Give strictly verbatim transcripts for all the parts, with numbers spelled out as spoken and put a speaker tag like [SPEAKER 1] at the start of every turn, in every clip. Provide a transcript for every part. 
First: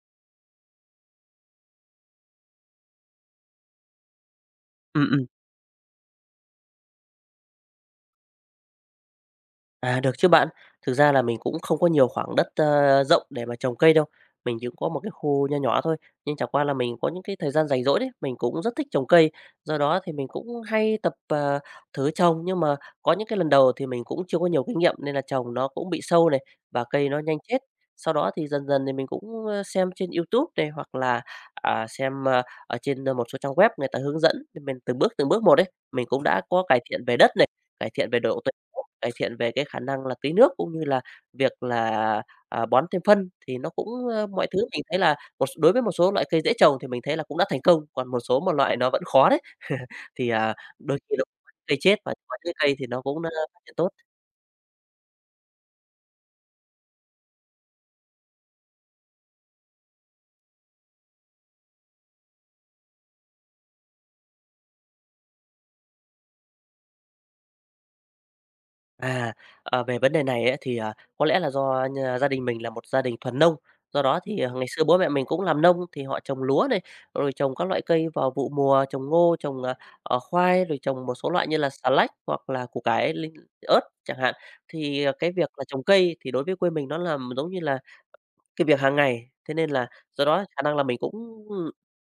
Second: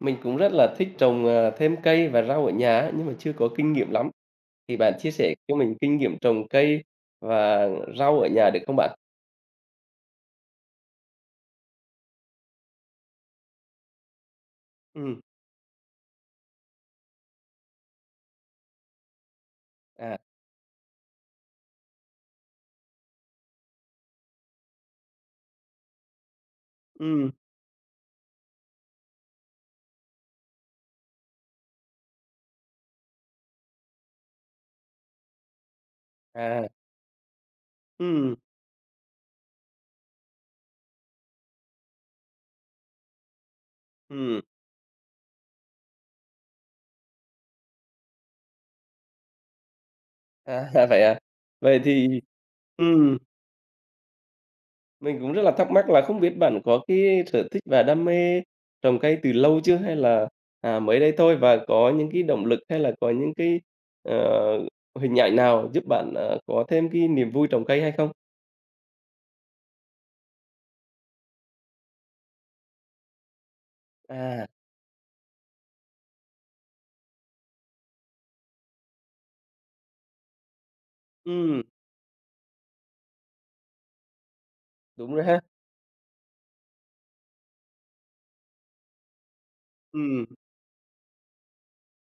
[SPEAKER 1] Mình cũng rất là thích trồng, ờ, thêm cây và rau ở nhà á, nhưng mà chưa có kinh nghiệm lắm. Thì bạn
[SPEAKER 2] Ừm,
[SPEAKER 1] chia
[SPEAKER 2] ừm.
[SPEAKER 1] sẻ cho mình kinh nghiệm trồng cây và rau ở nhà được không bạn?
[SPEAKER 2] À, được chứ bạn. Thực ra là mình cũng không có nhiều khoảng đất, ơ, rộng để mà trồng cây đâu. Mình chỉ có một cái
[SPEAKER 1] Ừm,
[SPEAKER 2] khu nho nhỏ thôi, nhưng chẳng qua là mình có những cái thời gian rảnh rỗi đấy, mình cũng rất thích trồng cây. Do đó thì
[SPEAKER 1] à,
[SPEAKER 2] mình cũng hay tập, ờ, thử trồng, nhưng mà có những cái lần đầu thì mình cũng chưa có nhiều kinh nghiệm nên là trồng nó cũng bị sâu này, và cây nó
[SPEAKER 1] ừm,
[SPEAKER 2] nhanh chết. Sau đó thì dần dần thì mình cũng, ơ, xem trên YouTube này, hoặc là, à, xem, ơ, ở trên, ờ, một số trang web người ta hướng dẫn, thì mình từng bước, từng bước một đấy. Mình cũng đã có
[SPEAKER 1] à,
[SPEAKER 2] cải thiện về đất này, cải thiện về
[SPEAKER 1] ừm,
[SPEAKER 2] độ Cải thiện về cái khả năng là tưới nước cũng như là việc là, à, bón thêm phân thì nó cũng, ơ,
[SPEAKER 1] ừm,
[SPEAKER 2] mọi thứ mình thấy là một s đối với một số loại cây dễ trồng thì mình thấy là cũng đã thành công, còn một số một loại nó vẫn khó đấy, thì, à,
[SPEAKER 1] à,
[SPEAKER 2] đôi
[SPEAKER 1] vậy
[SPEAKER 2] khi
[SPEAKER 1] à?
[SPEAKER 2] nó cũng có những cây
[SPEAKER 1] Vậy
[SPEAKER 2] chết
[SPEAKER 1] thì
[SPEAKER 2] và có những cây thì nó
[SPEAKER 1] ừm,
[SPEAKER 2] cũng, ơ, phát triển tốt.
[SPEAKER 1] mình cũng rất là thắc mắc là không biết bạn có cái sở thích và đam mê trồng cây từ lâu chưa hay là, à, mới đây thôi? Và có những cái động lực hay là có những cái, ờ, hình ảnh nào giúp bạn, ờ, có thêm cái niềm vui trồng cây hay không?
[SPEAKER 2] À, ờ, về vấn đề này ấy, thì, à, có lẽ là do nh gia đình mình là một gia đình thuần nông, do đó thì,
[SPEAKER 1] À,
[SPEAKER 2] ờ, ngày xưa bố mẹ mình cũng làm nông thì họ trồng lúa này, rồi trồng các loại cây vào vụ mùa, trồng ngô, trồng, ờ, ờ, khoai, rồi trồng một số loại như
[SPEAKER 1] ừm.
[SPEAKER 2] là xà lách hoặc là củ cải, linh ớt chẳng hạn. Thì, ờ,
[SPEAKER 1] Đúng rồi
[SPEAKER 2] cái
[SPEAKER 1] ha.
[SPEAKER 2] việc là trồng cây thì đối với quê mình nó là giống như là cái việc hàng ngày, thế nên là do
[SPEAKER 1] Ừm,
[SPEAKER 2] đó khả năng là mình cũng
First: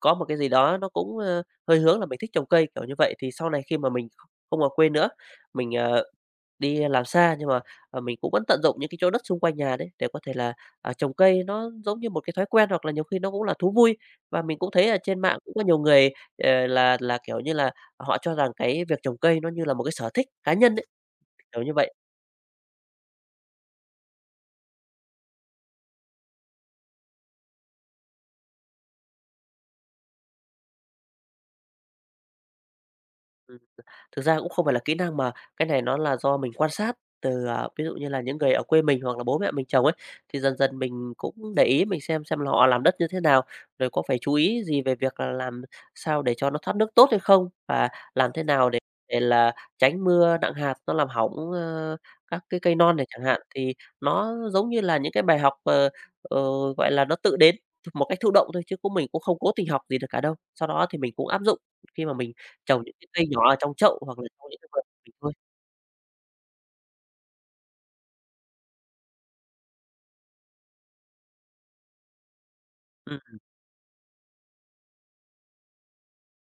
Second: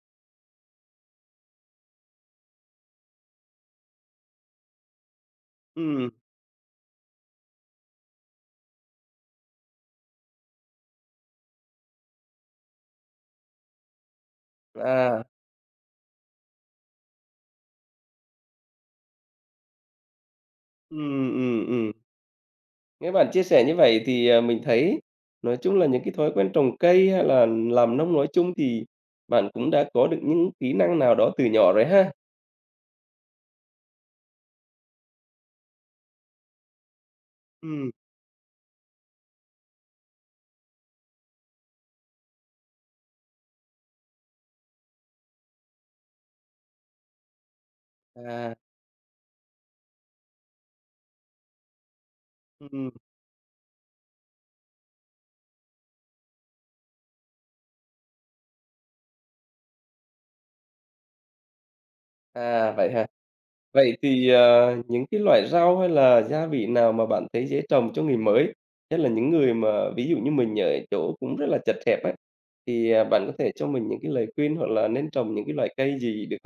[SPEAKER 2] có một cái gì đó nó cũng, ơ, hơi hướng là mình thích trồng cây, kiểu như vậy. Thì sau này khi mà mình kh không ở quê nữa, mình, ờ
[SPEAKER 1] ừm,
[SPEAKER 2] Đi làm xa nhưng mà, ờ, mình cũng vẫn tận dụng những cái chỗ đất xung quanh nhà đấy để có thể là, à, trồng cây nó giống như một cái thói quen hoặc là nhiều khi nó cũng là thú vui. Và mình cũng thấy ở trên
[SPEAKER 1] à,
[SPEAKER 2] mạng cũng có nhiều người, ờ, là là, kiểu như là, họ cho rằng cái việc trồng cây nó như là một cái sở thích cá nhân ấy,
[SPEAKER 1] ừm,
[SPEAKER 2] kiểu
[SPEAKER 1] ừm,
[SPEAKER 2] như
[SPEAKER 1] ừm.
[SPEAKER 2] vậy.
[SPEAKER 1] Nghe bạn chia sẻ như vậy thì, à, mình thấy nói chung là những cái thói quen trồng cây hay là làm nông nói chung thì bạn cũng đã có được những kỹ năng nào đó từ nhỏ rồi ha?
[SPEAKER 2] Ừ. Thực ra cũng không phải là kỹ năng mà cái này nó là do mình quan sát từ, à, ví
[SPEAKER 1] Ừm.
[SPEAKER 2] dụ như là những người ở quê mình hoặc là bố mẹ mình trồng ấy, thì dần dần mình cũng để ý mình xem xem là họ làm đất như thế nào, rồi có phải chú ý gì về việc là làm sao để cho nó thoát nước tốt hay không? Và làm thế
[SPEAKER 1] À,
[SPEAKER 2] nào để để là tránh mưa nặng hạt nó làm hỏng, ơ, các cái cây
[SPEAKER 1] ừm.
[SPEAKER 2] non này chẳng hạn. Thì nó giống như là những cái bài học, ờ, ờ, gọi là, nó tự đến một cách thụ động thôi chứ cũng mình cũng không cố tình học gì được cả đâu. Sau đó thì mình cũng áp dụng khi mà mình
[SPEAKER 1] À,
[SPEAKER 2] Trồng
[SPEAKER 1] vậy
[SPEAKER 2] những cái
[SPEAKER 1] hả?
[SPEAKER 2] cây nhỏ ở trong
[SPEAKER 1] Vậy
[SPEAKER 2] chậu hoặc là
[SPEAKER 1] thì,
[SPEAKER 2] trong những cái
[SPEAKER 1] ờ,
[SPEAKER 2] vườn của
[SPEAKER 1] những
[SPEAKER 2] mình
[SPEAKER 1] cái
[SPEAKER 2] thôi.
[SPEAKER 1] loại rau hay là gia vị nào mà bạn thấy dễ trồng cho người mới? Nhất là những người mà ví dụ như mình ở chỗ cũng rất là chật hẹp ấy, thì, à,
[SPEAKER 2] Ừm.
[SPEAKER 1] bạn có thể cho mình những cái lời khuyên hoặc là nên trồng những cái loại cây gì được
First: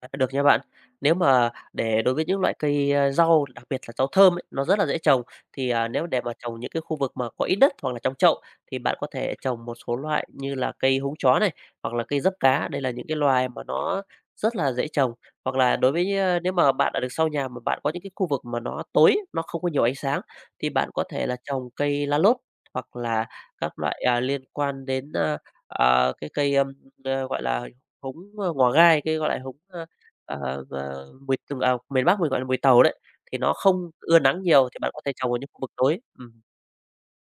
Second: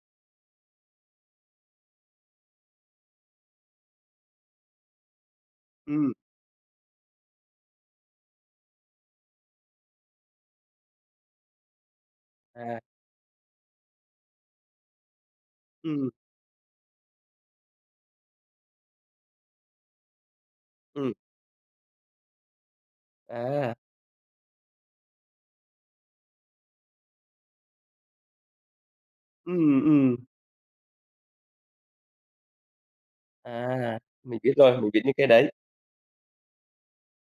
[SPEAKER 2] À, được nha bạn. Nếu mà để đối với những loại cây, a, rau, đặc biệt là rau thơm ấy, nó rất là dễ trồng, thì, à, nếu
[SPEAKER 1] không?
[SPEAKER 2] để mà trồng những cái khu vực mà có ít đất hoặc là trong chậu, thì bạn có thể trồng một số loại như là cây húng chó này, hoặc là cây giấp cá. Đây
[SPEAKER 1] À,
[SPEAKER 2] là những cái loài mà nó rất là dễ trồng. Hoặc là đối
[SPEAKER 1] ừm,
[SPEAKER 2] với, a, nếu mà bạn ở được sau nhà mà bạn có những cái khu vực mà nó tối, nó không có nhiều ánh sáng, thì bạn có
[SPEAKER 1] ừm,
[SPEAKER 2] thể là trồng cây lá lốt, hoặc là
[SPEAKER 1] à,
[SPEAKER 2] các loại, à, liên quan đến, a, à, cái cây, ưm, ờ, gọi là, húng, ơ, ngò gai, cái, gọi là, húng,
[SPEAKER 1] ừm,
[SPEAKER 2] ờ,
[SPEAKER 1] ừm.
[SPEAKER 2] Ờ, ờ, mùi từng à, miền Bắc mình gọi là mùi tàu đấy, thì nó không
[SPEAKER 1] À,
[SPEAKER 2] ưa
[SPEAKER 1] mình
[SPEAKER 2] nắng
[SPEAKER 1] biết
[SPEAKER 2] nhiều thì
[SPEAKER 1] rồi,
[SPEAKER 2] bạn
[SPEAKER 1] mình
[SPEAKER 2] có
[SPEAKER 1] biết
[SPEAKER 2] thể
[SPEAKER 1] những cái
[SPEAKER 2] trồng ở những
[SPEAKER 1] đấy.
[SPEAKER 2] khu vực tối. Ừm,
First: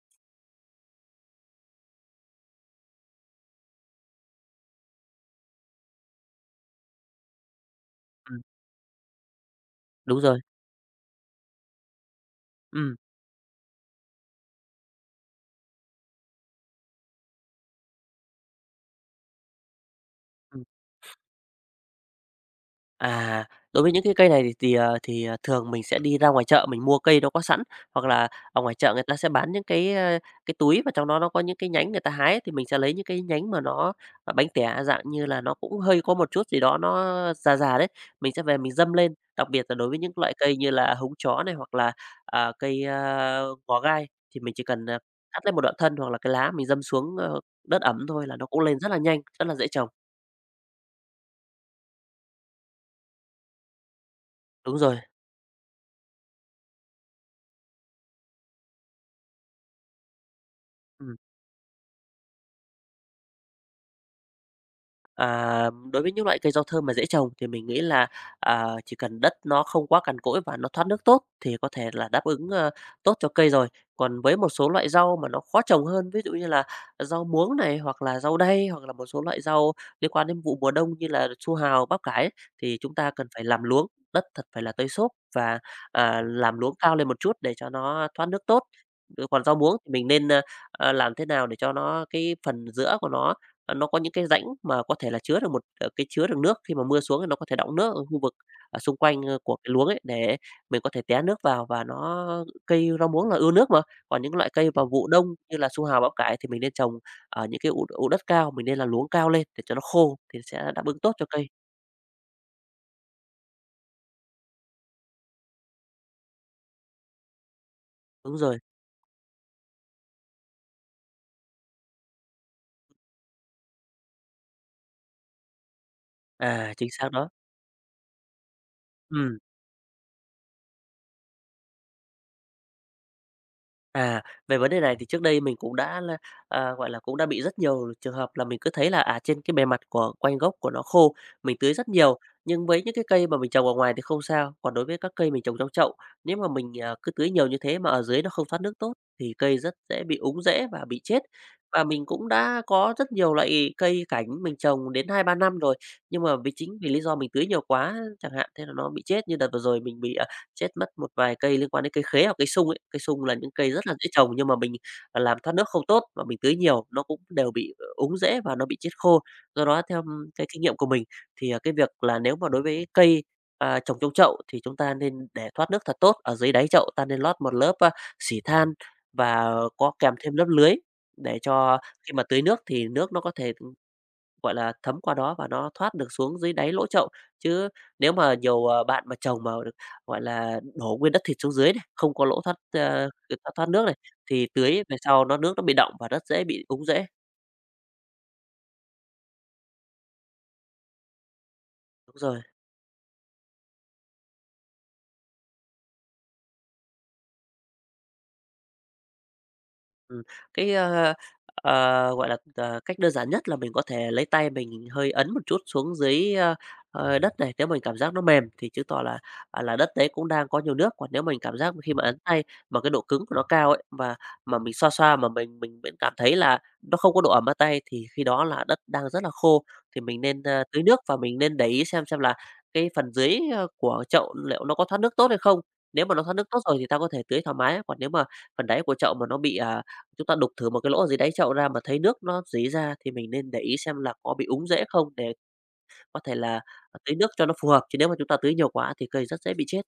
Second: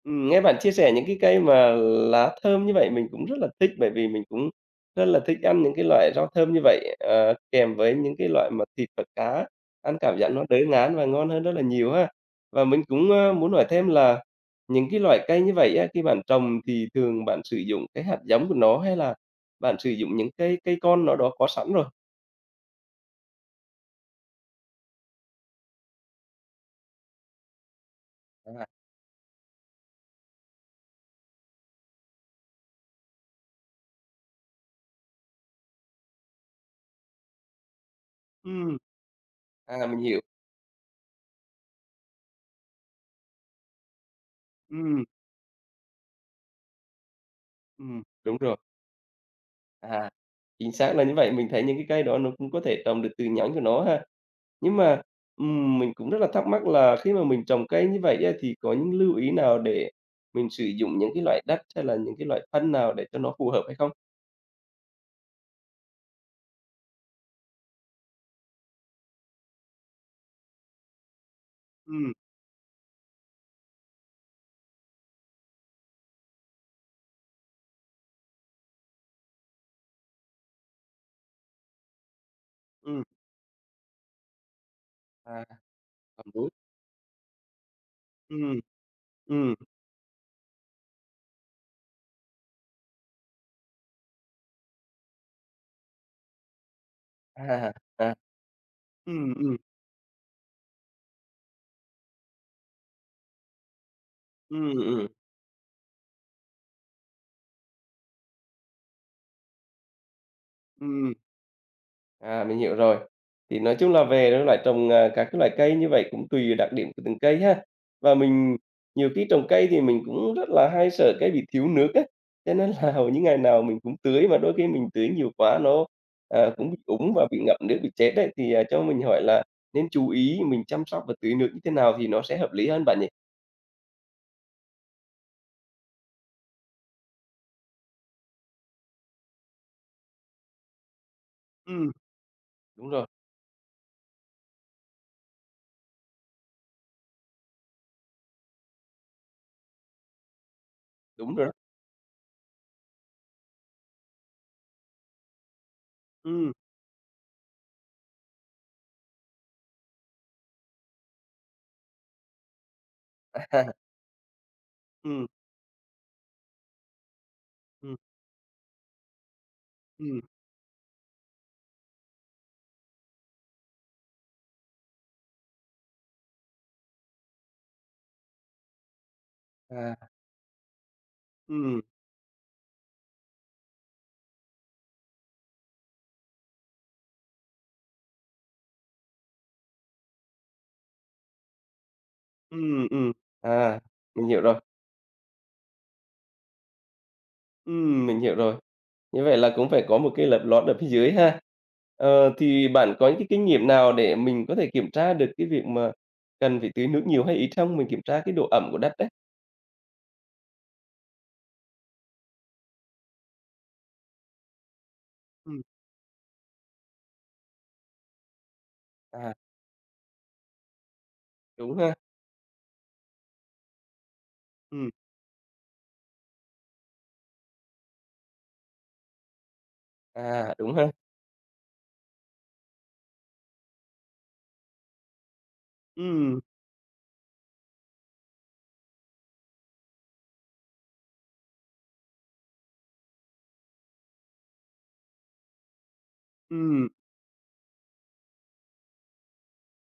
[SPEAKER 1] Ừm, nghe bạn chia sẻ những cái cây mà lá thơm như vậy mình cũng rất là thích, bởi vì mình cũng rất là thích ăn những cái loại rau thơm như vậy, ờ, kèm với những cái
[SPEAKER 2] ừm,
[SPEAKER 1] loại mà thịt và cá, ăn cảm
[SPEAKER 2] đúng
[SPEAKER 1] giác
[SPEAKER 2] rồi.
[SPEAKER 1] nó đỡ ngán và ngon hơn rất là nhiều ha. Và mình
[SPEAKER 2] Ừm,
[SPEAKER 1] cũng, ơ, muốn hỏi thêm là những cái loại cây như vậy á, khi bạn trồng thì thường bạn sử dụng cái hạt giống của nó hay là bạn sử dụng những cây
[SPEAKER 2] ừm.
[SPEAKER 1] cây con nó đó có sẵn rồi?
[SPEAKER 2] À, đối với những cái cây này thì thì, ờ, thì, ờ, thường mình sẽ đi ra ngoài chợ mình mua cây nó có sẵn, hoặc là ở
[SPEAKER 1] À,
[SPEAKER 2] ngoài chợ người ta sẽ bán những cái, ơ, cái túi và trong đó nó có những cái nhánh người ta hái thì mình sẽ lấy những cái nhánh mà nó, à, bánh tẻ dạng như là nó cũng hơi có một chút gì đó nó già già đấy, mình sẽ về mình
[SPEAKER 1] ừm.
[SPEAKER 2] dâm lên. Đặc biệt là
[SPEAKER 1] À,
[SPEAKER 2] đối với
[SPEAKER 1] mình
[SPEAKER 2] những
[SPEAKER 1] hiểu.
[SPEAKER 2] loại cây như là húng chó này hoặc là, à, cây, ơ, ngò gai thì mình chỉ cần, ờ,
[SPEAKER 1] Ừm.
[SPEAKER 2] cắt lên một đoạn thân hoặc là cái lá mình dâm xuống, ơ, đất
[SPEAKER 1] Ừm,
[SPEAKER 2] ẩm thôi là
[SPEAKER 1] đúng
[SPEAKER 2] nó
[SPEAKER 1] rồi.
[SPEAKER 2] cũng lên rất là nhanh, rất là dễ trồng.
[SPEAKER 1] À, chính xác là như vậy, mình thấy những cái cây đó nó cũng có thể trồng được từ nhánh của nó ha.
[SPEAKER 2] Đúng
[SPEAKER 1] Nhưng
[SPEAKER 2] rồi,
[SPEAKER 1] mà, ừm, mình cũng rất là thắc mắc là khi mà mình trồng cây như vậy á, thì có những lưu ý nào để mình sử dụng những
[SPEAKER 2] ừm.
[SPEAKER 1] cái loại đất hay là những cái loại phân nào để cho nó phù hợp hay không?
[SPEAKER 2] À, đối với những loại cây rau thơm mà dễ trồng thì mình nghĩ là, à, chỉ cần đất nó không quá cằn cỗi và nó thoát nước tốt thì có thể là
[SPEAKER 1] Ừm,
[SPEAKER 2] đáp ứng, ơ, tốt cho cây rồi. Còn với một số loại rau mà nó khó trồng hơn, ví dụ như là rau muống này, hoặc là rau đay, hoặc là một số loại rau liên quan đến vụ mùa đông như là su hào, bắp cải thì chúng
[SPEAKER 1] ừm,
[SPEAKER 2] ta cần phải làm luống, đất thật phải là tơi xốp
[SPEAKER 1] à,
[SPEAKER 2] và, à,
[SPEAKER 1] còn đối
[SPEAKER 2] làm luống cao lên một chút để cho nó thoát nước tốt.
[SPEAKER 1] ừm,
[SPEAKER 2] Ừ, còn
[SPEAKER 1] ừm,
[SPEAKER 2] rau muống thì mình nên, ơ, ờ, làm thế nào để cho nó cái phần giữa của nó Ờ, nó có những cái rãnh mà có thể là chứa được một ờ, cái chứa được nước, khi mà mưa xuống thì nó có thể
[SPEAKER 1] à,
[SPEAKER 2] đọng nước ở
[SPEAKER 1] à,
[SPEAKER 2] khu vực ở xung quanh,
[SPEAKER 1] ừm,
[SPEAKER 2] ơ, của
[SPEAKER 1] ừm,
[SPEAKER 2] cái luống ấy, để mình có thể té nước vào và nó cây rau muống là ưa nước mà. Còn những loại cây
[SPEAKER 1] ừm,
[SPEAKER 2] vào vụ
[SPEAKER 1] ừm,
[SPEAKER 2] đông như là su hào, bắp cải thì mình nên trồng ở những cái ụ ụ đất cao, mình nên làm luống cao lên để cho nó khô thì sẽ đáp ứng tốt
[SPEAKER 1] ừm.
[SPEAKER 2] cho cây.
[SPEAKER 1] À, mình hiểu rồi. Thì nói chung là về cái loại trồng, à, các cái loại cây như vậy cũng tùy đặc điểm của từng cây ha. Và
[SPEAKER 2] Đúng
[SPEAKER 1] mình
[SPEAKER 2] rồi,
[SPEAKER 1] nhiều khi trồng cây thì mình cũng rất là hay sợ cây bị thiếu nước á, cho nên là hầu như ngày nào mình cũng tưới mà đôi khi mình tưới nhiều quá nó, à, cũng
[SPEAKER 2] à,
[SPEAKER 1] bị
[SPEAKER 2] chính xác
[SPEAKER 1] úng và
[SPEAKER 2] đó.
[SPEAKER 1] bị ngậm nước, bị chết đấy. Thì, à, cho mình hỏi
[SPEAKER 2] Ừm.
[SPEAKER 1] là nên chú ý mình chăm sóc và tưới nước như thế nào thì nó sẽ hợp lý hơn bạn nhỉ?
[SPEAKER 2] À, về vấn đề này thì trước đây mình cũng đã là, à, gọi là, cũng đã bị rất nhiều trường hợp là mình cứ thấy là, à, trên cái bề mặt của quanh gốc của nó khô, mình tưới rất
[SPEAKER 1] Ừm.
[SPEAKER 2] nhiều. Nhưng với
[SPEAKER 1] Đúng
[SPEAKER 2] những cái
[SPEAKER 1] rồi,
[SPEAKER 2] cây mà mình trồng ở ngoài thì không sao, còn đối với các cây mình trồng trong chậu, nếu mà mình, à, cứ tưới nhiều như thế mà ở dưới nó không thoát nước tốt thì cây rất dễ bị úng rễ và bị chết.
[SPEAKER 1] đúng rồi đó.
[SPEAKER 2] Và mình cũng đã có rất nhiều loại cây cảnh mình trồng đến hai ba năm rồi, nhưng mà vì
[SPEAKER 1] Ừm.
[SPEAKER 2] chính vì lý do mình tưới nhiều quá chẳng hạn, thế là nó bị chết. Như đợt vừa rồi mình bị, à, chết mất một vài cây liên quan đến cây khế hoặc cây sung ấy. Cây sung là những cây
[SPEAKER 1] À.
[SPEAKER 2] rất là dễ trồng nhưng mà mình, à,
[SPEAKER 1] Ừm,
[SPEAKER 2] làm thoát nước không tốt và mình tưới nhiều, nó cũng đều bị ờ,
[SPEAKER 1] ừm,
[SPEAKER 2] úng rễ và nó bị chết khô. Do đó theo
[SPEAKER 1] ừm.
[SPEAKER 2] m- cái kinh nghiệm của mình thì, à, cái việc là nếu mà đối với cây, à, trồng trong chậu thì chúng ta nên để thoát nước thật tốt, ở dưới đáy chậu ta nên lót một lớp, a, xỉ than và có
[SPEAKER 1] À.
[SPEAKER 2] kèm thêm lớp lưới để cho
[SPEAKER 1] Ừm,
[SPEAKER 2] khi mà tưới nước thì nước nó có thể Gọi là, thấm qua đó và nó thoát được xuống dưới đáy lỗ chậu. Chứ nếu mà nhiều, ờ, bạn mà trồng mà, gọi là, đổ nguyên đất thịt xuống dưới này, không có lỗ thoát,
[SPEAKER 1] ừm,
[SPEAKER 2] ơ,
[SPEAKER 1] ừm.
[SPEAKER 2] thoát thoát
[SPEAKER 1] À,
[SPEAKER 2] nước này,
[SPEAKER 1] mình hiểu
[SPEAKER 2] thì
[SPEAKER 1] rồi.
[SPEAKER 2] tưới về sau nó nước nó bị đọng và rất dễ bị úng rễ.
[SPEAKER 1] Ừm, mình hiểu rồi. Như vậy là cũng phải có một cái lập lót ở phía dưới ha.
[SPEAKER 2] Đúng
[SPEAKER 1] Ờ,
[SPEAKER 2] rồi.
[SPEAKER 1] thì bạn có những cái kinh nghiệm nào để mình có thể kiểm tra được cái việc mà cần phải tưới nước nhiều hay ít không? Mình kiểm tra cái độ ẩm của đất đấy.
[SPEAKER 2] Ừm, cái, ơ, ờ, gọi là, ờ, Cách đơn giản nhất là mình có thể lấy tay mình hơi ấn một chút
[SPEAKER 1] Ừm.
[SPEAKER 2] xuống dưới, ơ, ờ, đất này, nếu mình cảm giác nó mềm thì chứng tỏ là,
[SPEAKER 1] À,
[SPEAKER 2] à, là đất đấy cũng đang có nhiều nước, còn nếu mình cảm giác
[SPEAKER 1] đúng
[SPEAKER 2] khi
[SPEAKER 1] ha.
[SPEAKER 2] mà ấn tay mà cái độ cứng của nó cao ấy, mà mà mình xoa
[SPEAKER 1] Ừm,
[SPEAKER 2] xoa mà mình mình vẫn cảm thấy là nó không có độ ẩm ở tay thì khi đó là đất đang rất là khô. Thì mình nên,
[SPEAKER 1] à,
[SPEAKER 2] ơ,
[SPEAKER 1] đúng
[SPEAKER 2] tưới
[SPEAKER 1] ha.
[SPEAKER 2] nước và mình nên để ý xem xem là cái phần dưới, ơ, của chậu liệu nó có thoát nước tốt hay không. Nếu mà nó thoát
[SPEAKER 1] Ừm,
[SPEAKER 2] nước tốt rồi thì ta có thể tưới thoải mái, còn nếu mà phần đáy của chậu mà nó bị, à, chúng ta đục thử một cái lỗ gì đáy chậu ra mà thấy nước nó rỉ ra thì mình nên để ý xem là có bị úng rễ không để có thể là
[SPEAKER 1] ừm,
[SPEAKER 2] tưới nước cho nó phù hợp, chứ nếu mà chúng ta tưới nhiều quá thì cây rất dễ bị chết.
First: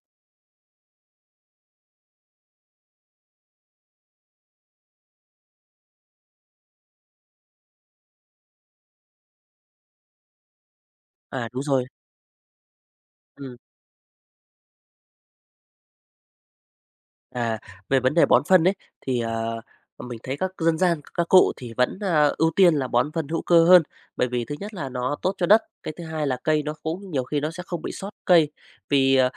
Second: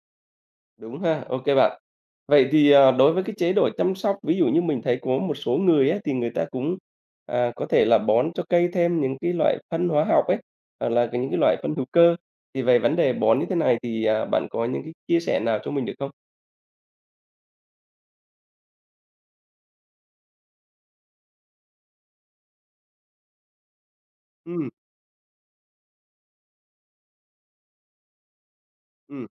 [SPEAKER 1] đúng ha. OK bạn. Vậy thì, ờ, đối với cái chế độ chăm sóc, ví dụ như mình thấy có một số người á, thì người ta cũng, à, có thể là bón cho cây thêm những cái loại phân hóa học ấy, hoặc là cái những cái
[SPEAKER 2] À,
[SPEAKER 1] loại
[SPEAKER 2] đúng
[SPEAKER 1] phân
[SPEAKER 2] rồi.
[SPEAKER 1] hữu cơ, thì về vấn đề bón như
[SPEAKER 2] Ừm.
[SPEAKER 1] thế này thì, à, bạn có những cái chia sẻ nào cho mình được không?
[SPEAKER 2] À, về vấn đề bón phân ấy, thì, ờ, mình thấy các dân gian, các cụ thì vẫn, a, ưu tiên là bón phân hữu cơ hơn. Bởi vì thứ
[SPEAKER 1] Ừm,
[SPEAKER 2] nhất là nó tốt cho đất, cái thứ hai là cây nó cũng nhiều khi nó sẽ không bị sót cây. Vì,
[SPEAKER 1] ừm,
[SPEAKER 2] ờ,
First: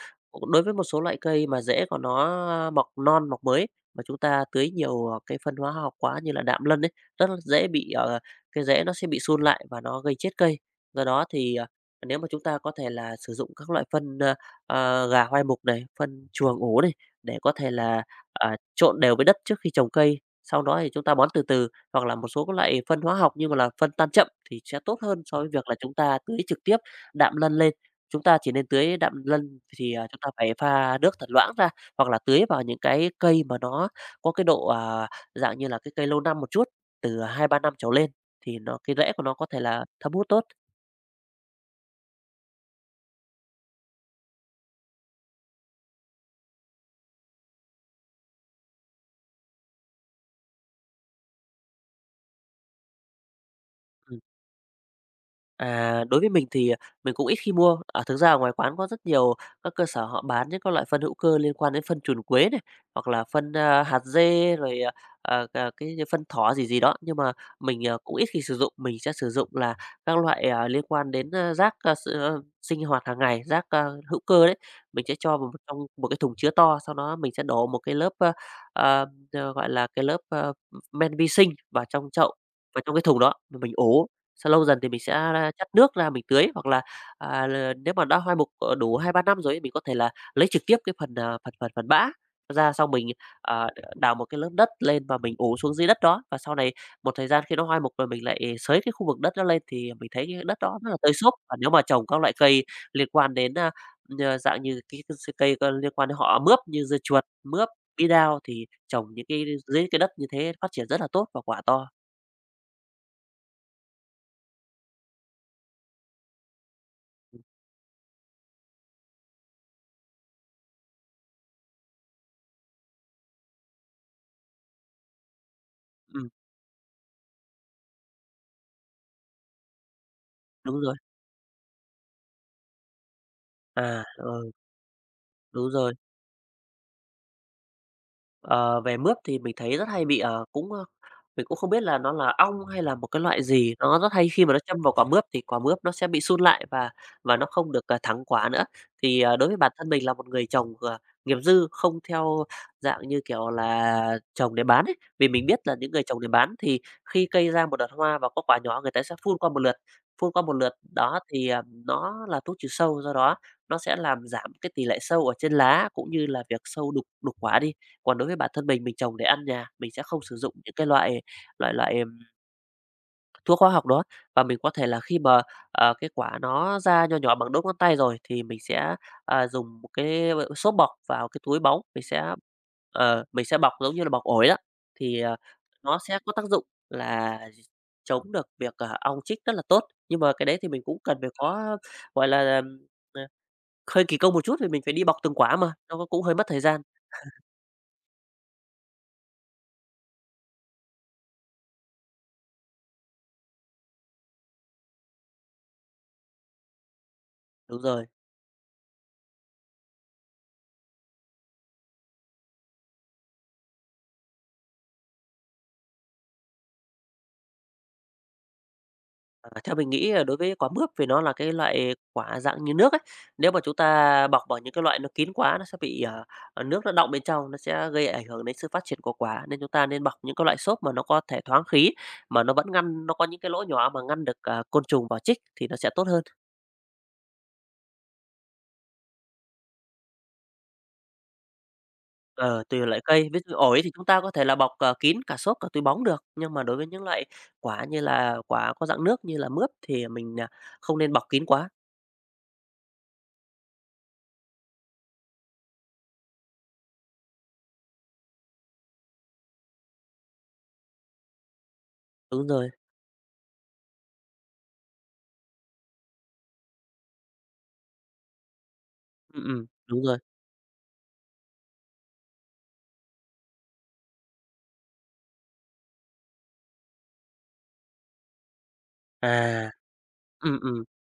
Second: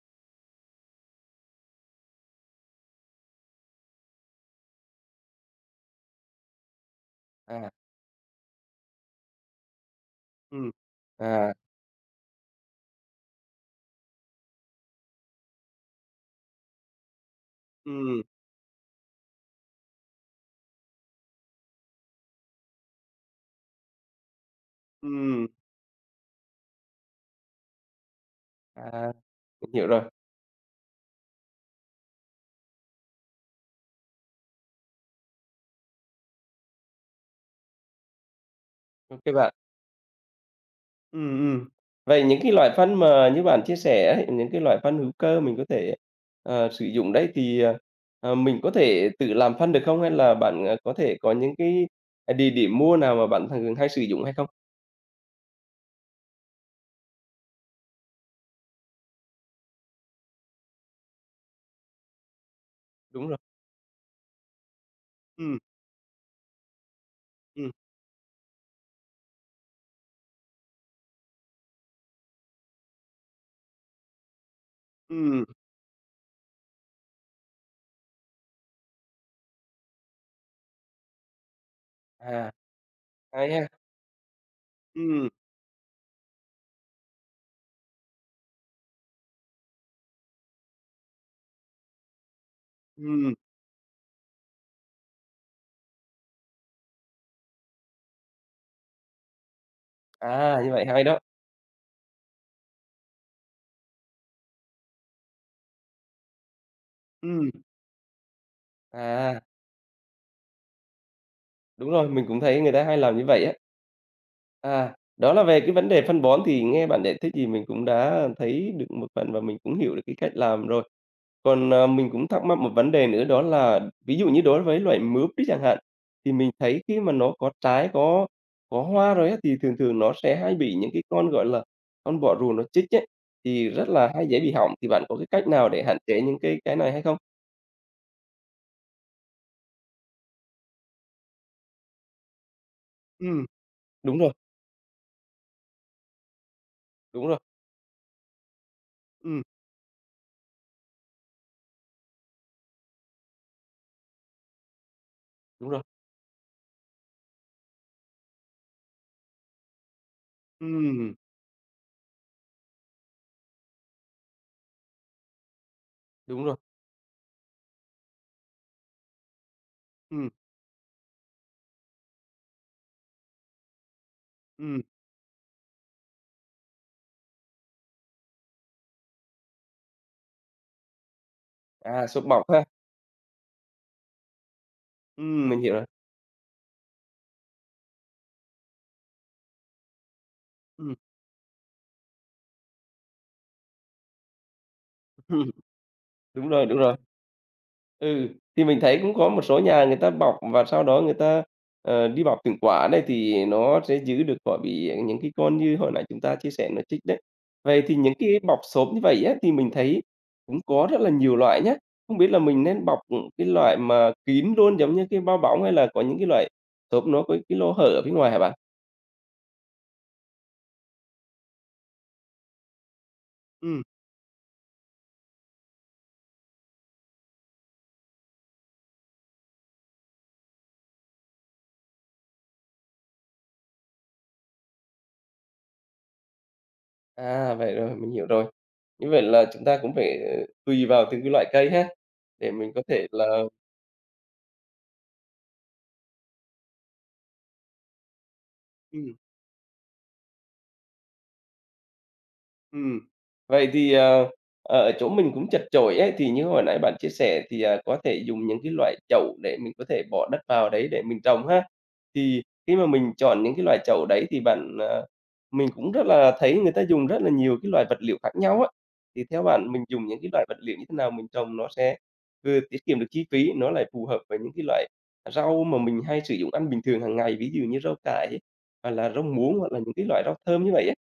[SPEAKER 2] Đối với một số loại cây mà rễ của nó mọc non, mọc mới mà chúng ta tưới nhiều, ờ, cái phân hóa học quá như là đạm lân ấy, rất là dễ
[SPEAKER 1] à,
[SPEAKER 2] bị, ờ, cái rễ nó sẽ bị sun lại và nó gây chết cây.
[SPEAKER 1] ừm,
[SPEAKER 2] Do đó
[SPEAKER 1] à.
[SPEAKER 2] thì, ờ, nếu mà chúng ta có thể là sử dụng các loại phân, ơ, ờ, gà hoai mục này, phân chuồng ủ này, để có thể là,
[SPEAKER 1] Ừm,
[SPEAKER 2] à, trộn đều với đất trước khi trồng cây, sau đó thì chúng ta bón từ từ, hoặc là một số các loại phân hóa học nhưng mà là phân tan chậm thì sẽ tốt hơn so
[SPEAKER 1] ừm.
[SPEAKER 2] với việc là chúng ta tưới trực tiếp, đạm lân lên. Chúng ta chỉ nên tưới đạm
[SPEAKER 1] À,
[SPEAKER 2] lân
[SPEAKER 1] mình hiểu
[SPEAKER 2] thì,
[SPEAKER 1] rồi.
[SPEAKER 2] à, chúng ta phải pha nước thật loãng ra, hoặc là tưới vào những cái cây mà nó có cái độ, à, dạng như là, cái cây lâu năm một chút, từ hai ba năm trở lên thì nó cái rễ
[SPEAKER 1] OK
[SPEAKER 2] của nó có
[SPEAKER 1] bạn.
[SPEAKER 2] thể là thấm hút tốt.
[SPEAKER 1] Ừm, ừm. Vậy những cái loại phân mà như bạn chia sẻ ấy, những cái loại phân hữu cơ mình có thể, ờ, sử dụng đấy thì, ờ, ờ, mình có thể tự làm phân được không? Hay là bạn, ờ, có thể có những cái, à, địa điểm mua nào mà bạn thường hay sử dụng hay không?
[SPEAKER 2] À, đối với mình thì, à, mình cũng ít khi mua. À, thực ra ở ngoài quán có rất nhiều các cơ sở họ bán những các loại phân hữu cơ liên quan đến phân trùn quế này, hoặc là
[SPEAKER 1] Đúng rồi.
[SPEAKER 2] phân, a, hạt dê rồi, à, à,
[SPEAKER 1] Ừm,
[SPEAKER 2] à, cái phân thỏ gì gì đó, nhưng mà
[SPEAKER 1] ừm,
[SPEAKER 2] mình, à, cũng ít khi sử dụng. Mình sẽ sử dụng là các loại, à, liên quan đến, a, rác, a, s a, sinh hoạt hàng ngày, rác, a, hữu cơ đấy. Mình sẽ cho
[SPEAKER 1] ừm.
[SPEAKER 2] vào một trong một cái thùng chứa to, sau đó mình sẽ đổ một cái lớp, a, à, ờ, gọi là, cái lớp, a, men vi sinh vào trong chậu,
[SPEAKER 1] À,
[SPEAKER 2] vào trong cái thùng đó,
[SPEAKER 1] hay
[SPEAKER 2] rồi
[SPEAKER 1] ha.
[SPEAKER 2] mình ủ. Sau lâu dần thì mình sẽ
[SPEAKER 1] Ừm,
[SPEAKER 2] chắt nước ra mình tưới hoặc là, à, l nếu mà đã hoa mục, ờ, đủ hai ba năm rồi ấy, mình có thể là lấy trực tiếp cái phần, à, phần phần phần bã ra, xong mình,
[SPEAKER 1] ừm.
[SPEAKER 2] ờ, đào một cái lớp đất lên và mình ủ xuống dưới đất đó. Và sau này một thời gian khi nó hoa mục rồi mình lại xới cái khu vực đất đó lên thì mình thấy cái đất
[SPEAKER 1] À, như
[SPEAKER 2] đó
[SPEAKER 1] vậy
[SPEAKER 2] rất là
[SPEAKER 1] hay
[SPEAKER 2] tơi
[SPEAKER 1] đó.
[SPEAKER 2] xốp. Và nếu mà trồng các loại cây liên quan đến, a, ờ, dạng như cái cái cây c liên quan đến họ mướp như dưa chuột,
[SPEAKER 1] Ừm.
[SPEAKER 2] mướp, bí đao thì trồng những
[SPEAKER 1] À.
[SPEAKER 2] cái dưới cái đất như thế phát triển rất là tốt và quả to.
[SPEAKER 1] Đúng rồi, mình cũng thấy người ta hay làm như vậy á. À, đó là về cái vấn đề phân bón thì nghe bạn giải thích thì mình cũng đã thấy được một phần và mình cũng hiểu được cái cách làm rồi. Còn, ờ, mình cũng thắc mắc một vấn đề nữa đó là ví dụ như đối với loại mướp đi chẳng hạn,
[SPEAKER 2] Ừm,
[SPEAKER 1] thì mình thấy khi mà nó có trái, có có hoa rồi á, thì thường thường nó sẽ hay bị
[SPEAKER 2] đúng
[SPEAKER 1] những
[SPEAKER 2] rồi.
[SPEAKER 1] cái con, gọi là, con bọ rùa nó chích ấy, thì rất
[SPEAKER 2] À,
[SPEAKER 1] là hay dễ
[SPEAKER 2] ờ.
[SPEAKER 1] bị hỏng, thì bạn có cái cách nào
[SPEAKER 2] Đúng
[SPEAKER 1] để
[SPEAKER 2] rồi.
[SPEAKER 1] hạn chế những cái cái này hay không?
[SPEAKER 2] Ờ, về mướp thì mình thấy rất hay bị, ờ, cũng, ơ mình cũng không biết là nó là ong hay là một cái loại
[SPEAKER 1] Ừm,
[SPEAKER 2] gì, nó rất
[SPEAKER 1] đúng
[SPEAKER 2] hay
[SPEAKER 1] rồi,
[SPEAKER 2] khi mà nó châm vào quả mướp thì quả mướp nó sẽ bị sun lại và
[SPEAKER 1] đúng
[SPEAKER 2] và
[SPEAKER 1] rồi,
[SPEAKER 2] nó không được, à, thẳng quả nữa. Thì, ờ,
[SPEAKER 1] ừm,
[SPEAKER 2] đối với bản thân mình là một người trồng, ờ, nghiệp dư, không theo dạng như, kiểu là, trồng để bán ấy, vì mình biết
[SPEAKER 1] đúng
[SPEAKER 2] là
[SPEAKER 1] rồi,
[SPEAKER 2] những người trồng để bán thì khi cây ra một đợt hoa và có quả nhỏ người ta sẽ phun qua một lượt, phun qua một lượt
[SPEAKER 1] ừm,
[SPEAKER 2] đó thì, ờ, nó là thuốc trừ sâu, do đó nó sẽ làm giảm cái tỷ lệ sâu ở trên lá cũng như là
[SPEAKER 1] đúng rồi,
[SPEAKER 2] việc sâu đục đục quả đi. Còn đối với bản thân mình, mình trồng để ăn nhà, mình sẽ không
[SPEAKER 1] ừm.
[SPEAKER 2] sử dụng những cái loại loại loại, ừm, thuốc hóa học đó. Và mình có
[SPEAKER 1] Ừm,
[SPEAKER 2] thể là khi mà, ờ, cái quả nó ra nho nhỏ bằng đốt ngón tay rồi thì mình sẽ, à, dùng một cái xốp bọc vào cái túi bóng, mình
[SPEAKER 1] à,
[SPEAKER 2] sẽ
[SPEAKER 1] sốt mỏng ha.
[SPEAKER 2] ờ, mình sẽ bọc giống như là bọc ổi đó, thì, ờ,
[SPEAKER 1] Ừm, mình hiểu rồi.
[SPEAKER 2] nó sẽ có tác dụng là chống được việc, ờ, ong chích rất là tốt. Nhưng mà cái đấy thì mình
[SPEAKER 1] Ừm,
[SPEAKER 2] cũng cần phải có, gọi là, ờ, hơi kỳ công một chút thì mình phải đi bọc từng
[SPEAKER 1] ừm,
[SPEAKER 2] quả mà, nó cũng hơi mất
[SPEAKER 1] đúng
[SPEAKER 2] thời
[SPEAKER 1] rồi, đúng
[SPEAKER 2] gian.
[SPEAKER 1] rồi. Ừ, thì mình thấy cũng có một số nhà người ta bọc và sau đó người ta, ờ, đi bọc từng quả đấy thì nó sẽ giữ được khỏi bị những cái con như hồi nãy chúng ta chia sẻ nó chích đấy.
[SPEAKER 2] Đúng
[SPEAKER 1] Vậy thì
[SPEAKER 2] rồi.
[SPEAKER 1] những cái bọc xốp như vậy á, thì mình thấy cũng có rất là nhiều loại nhá. Không biết là mình nên bọc, ừm, cái loại mà kín luôn giống như cái bao bóng hay là có những cái loại xốp nó có cái lỗ hở ở phía ngoài hả bạn?
[SPEAKER 2] À, theo mình nghĩ là đối với quả mướp vì nó là cái loại quả dạng như nước ấy, nếu mà chúng
[SPEAKER 1] Ừm.
[SPEAKER 2] ta bọc vào những cái loại nó kín quá nó sẽ bị, ờ, ờ, nước nó đọng bên trong, nó sẽ gây ảnh hưởng đến sự phát triển của quả, nên chúng ta nên bọc những cái loại xốp mà nó có thể thoáng khí, mà nó vẫn ngăn nó có những cái lỗ nhỏ mà ngăn được, à, côn trùng vào chích thì nó sẽ tốt hơn.
[SPEAKER 1] À, vậy rồi, mình hiểu rồi. Như vậy là chúng ta cũng phải, ờ, tùy vào từng cái loại cây ha, để
[SPEAKER 2] Ờ,
[SPEAKER 1] mình có
[SPEAKER 2] tùy loại
[SPEAKER 1] thể là
[SPEAKER 2] cây, ví dụ ổi thì chúng ta có thể là bọc, ờ, kín cả xốp, cả túi bóng được, nhưng mà đối với những loại quả như là quả có dạng
[SPEAKER 1] ừm.
[SPEAKER 2] nước như là mướp thì mình, à, không nên bọc kín quá.
[SPEAKER 1] Ừm. Vậy thì, ờ, ờ, ở chỗ mình cũng chật chội ấy, thì như hồi nãy bạn chia sẻ thì, à, có thể dùng những cái loại chậu để mình có thể bỏ đất vào đấy để mình trồng ha. Thì
[SPEAKER 2] Đúng rồi,
[SPEAKER 1] khi mà mình chọn những cái loại chậu đấy thì bạn, ờ mình cũng rất là thấy người ta dùng rất là nhiều cái loại vật liệu khác nhau á, thì theo
[SPEAKER 2] ừm, ừm,
[SPEAKER 1] bạn mình
[SPEAKER 2] đúng
[SPEAKER 1] dùng
[SPEAKER 2] rồi.
[SPEAKER 1] những cái loại vật liệu như thế nào mình trồng nó sẽ vừa tiết kiệm được chi phí, nó lại phù hợp với những cái loại rau mà mình hay sử dụng ăn bình thường hàng ngày, ví dụ như rau cải, hoặc là rau muống,
[SPEAKER 2] À,
[SPEAKER 1] hoặc là những cái loại rau
[SPEAKER 2] ừm,
[SPEAKER 1] thơm như
[SPEAKER 2] ừm.
[SPEAKER 1] vậy á?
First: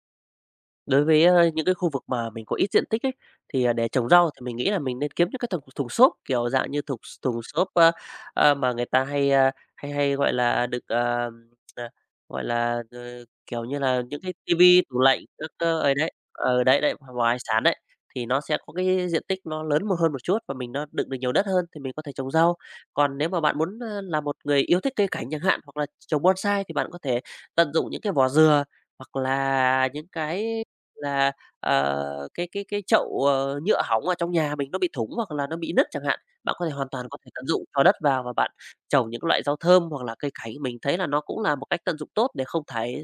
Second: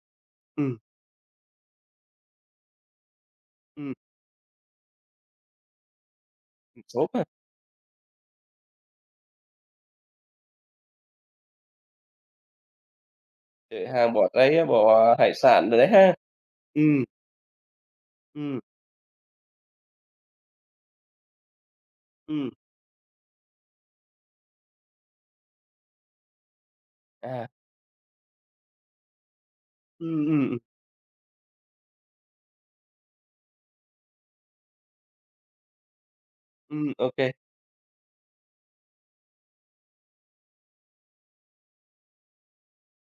[SPEAKER 1] Ừm,
[SPEAKER 2] Đối với, a, những cái khu vực mà mình có ít diện tích ấy, thì, à, để
[SPEAKER 1] ừm,
[SPEAKER 2] trồng rau thì mình nghĩ là mình nên kiếm những cái thùng thùng xốp, kiểu, dạng như thùng
[SPEAKER 1] số
[SPEAKER 2] thùng xốp, a, a, mà người ta hay, a, hay hay, gọi là, được, à, à, gọi là, ờ, kiểu như
[SPEAKER 1] Vậy
[SPEAKER 2] là,
[SPEAKER 1] hàng
[SPEAKER 2] những
[SPEAKER 1] bộ
[SPEAKER 2] cái
[SPEAKER 1] đấy
[SPEAKER 2] tivi
[SPEAKER 1] bộ,
[SPEAKER 2] tủ
[SPEAKER 1] à,
[SPEAKER 2] lạnh
[SPEAKER 1] hải
[SPEAKER 2] các,
[SPEAKER 1] sản đồ
[SPEAKER 2] ơ,
[SPEAKER 1] đấy
[SPEAKER 2] ấy đấy,
[SPEAKER 1] ha?
[SPEAKER 2] ở đấy, đấy,
[SPEAKER 1] Ừm,
[SPEAKER 2] hàng hải sản đấy, thì nó sẽ
[SPEAKER 1] ừm,
[SPEAKER 2] có cái diện tích nó lớn một hơn một chút và mình nó đựng được nhiều đất hơn thì mình có thể trồng
[SPEAKER 1] ừm.
[SPEAKER 2] rau. Còn nếu mà bạn muốn, a, là một người yêu thích cây cảnh chẳng hạn, hoặc là trồng bonsai thì bạn có thể
[SPEAKER 1] À.
[SPEAKER 2] tận dụng những cái vỏ dừa, hoặc là những
[SPEAKER 1] Ừm, ừm.
[SPEAKER 2] cái là, ờ, cái cái cái chậu, ờ, nhựa hỏng ở trong nhà mình nó bị thủng hoặc là nó bị nứt chẳng hạn, bạn có thể
[SPEAKER 1] Ừm,
[SPEAKER 2] hoàn
[SPEAKER 1] ừm,
[SPEAKER 2] toàn
[SPEAKER 1] ô
[SPEAKER 2] có thể
[SPEAKER 1] kê,
[SPEAKER 2] tận dụng, cho đất vào và bạn trồng những loại rau thơm hoặc là cây cảnh. Mình thấy là nó cũng là một cách tận dụng tốt để không thải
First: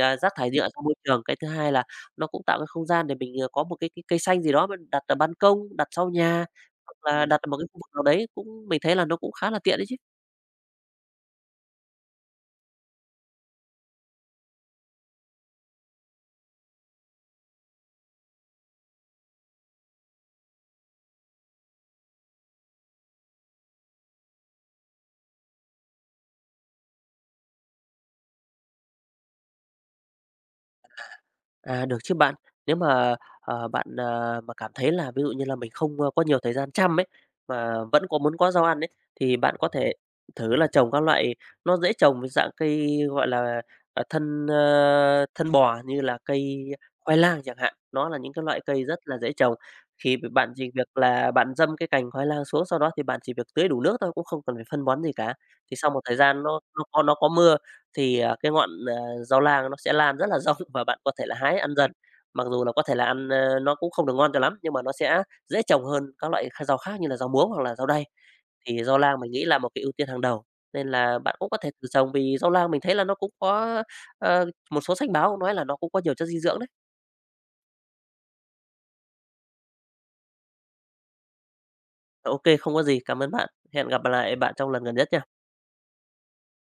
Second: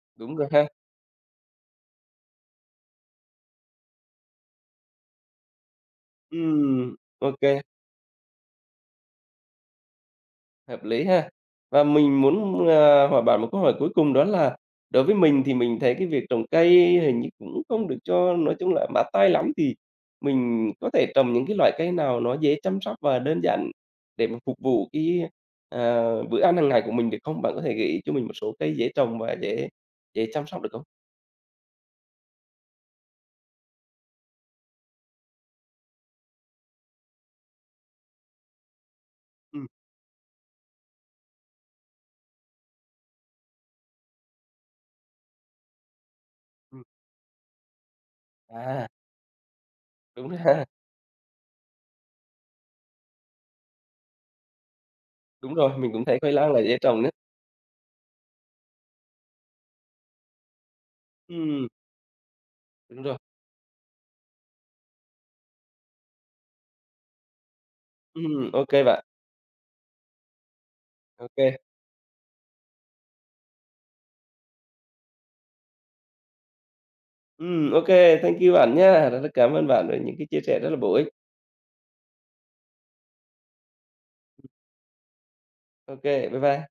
[SPEAKER 2] à, rác
[SPEAKER 1] đúng rồi
[SPEAKER 2] thải nhựa ra
[SPEAKER 1] ha.
[SPEAKER 2] môi trường. Cái thứ hai là nó cũng tạo cái không gian để mình, ờ, có một cái cái cây xanh gì đó mình đặt ở ban công, đặt sau nhà,
[SPEAKER 1] Ừm.
[SPEAKER 2] hoặc là
[SPEAKER 1] Ô
[SPEAKER 2] đặt ở
[SPEAKER 1] kê,
[SPEAKER 2] một cái khu vực nào đấy cũng mình thấy là nó cũng khá là tiện đấy chứ.
[SPEAKER 1] hợp lý ha. Và mình muốn, à, hỏi bạn một câu hỏi cuối cùng đó là đối với mình thì mình thấy cái việc trồng cây hình như cũng không được cho nói chung là mát tay lắm, thì mình có thể trồng những cái loại cây nào nó dễ chăm sóc và đơn giản để mà phục vụ cái, à, bữa ăn hàng ngày của mình được không? Bạn có thể gợi ý cho mình một số cây dễ trồng và dễ dễ chăm sóc được không?
[SPEAKER 2] À, được chứ bạn. Nếu mà, ờ, bạn, à, mà cảm thấy là ví dụ như là mình không, ơ, có nhiều thời gian chăm ấy, mà vẫn có muốn có rau ăn ấy, thì bạn
[SPEAKER 1] Ừm.
[SPEAKER 2] có thể thử là trồng các loại nó dễ trồng với dạng cây, gọi là, à, thân, ơ, thân bò như là cây
[SPEAKER 1] Ừm.
[SPEAKER 2] khoai lang chẳng hạn. Nó là những cái loại cây
[SPEAKER 1] À,
[SPEAKER 2] rất là dễ trồng, khi b
[SPEAKER 1] đúng
[SPEAKER 2] bạn
[SPEAKER 1] ha.
[SPEAKER 2] chỉ việc là bạn dâm cái cành khoai lang xuống, sau đó thì bạn chỉ việc tưới đủ nước thôi, cũng không cần phải phân bón gì cả.
[SPEAKER 1] Đúng
[SPEAKER 2] Thì
[SPEAKER 1] rồi,
[SPEAKER 2] sau
[SPEAKER 1] mình
[SPEAKER 2] một
[SPEAKER 1] cũng
[SPEAKER 2] thời
[SPEAKER 1] thấy khoai
[SPEAKER 2] gian
[SPEAKER 1] lang
[SPEAKER 2] nó
[SPEAKER 1] là dễ
[SPEAKER 2] nó có
[SPEAKER 1] trồng nữa.
[SPEAKER 2] nó có mưa thì, ờ, cái ngọn, ờ, rau lang nó sẽ lan rất là rộng và bạn có thể là hái
[SPEAKER 1] Ừm,
[SPEAKER 2] ăn dần. Mặc dù là có thể
[SPEAKER 1] đúng
[SPEAKER 2] là
[SPEAKER 1] rồi.
[SPEAKER 2] ăn, ơ, nó cũng không được ngon cho lắm, nhưng mà nó sẽ dễ trồng hơn các loại kh rau khác như là rau muống hoặc là rau đay.
[SPEAKER 1] Ừm, ô kê
[SPEAKER 2] Thì rau
[SPEAKER 1] bạn,
[SPEAKER 2] lang mình nghĩ là một cái ưu tiên hàng đầu, nên là
[SPEAKER 1] ô
[SPEAKER 2] bạn
[SPEAKER 1] kê.
[SPEAKER 2] cũng có thể thử trồng vì rau lang mình thấy là nó cũng có, ờ, một số sách báo cũng nói là nó cũng có nhiều chất dinh dưỡng đấy.
[SPEAKER 1] Ừm, ô kê, thank you bạn nhá. Rất rất cảm ơn bạn về những cái chia sẻ rất là bổ ích.
[SPEAKER 2] ô kê, không có gì, cảm ơn bạn. Hẹn gặp lại bạn trong lần gần nhất nha.
[SPEAKER 1] Ô kê, bye bye.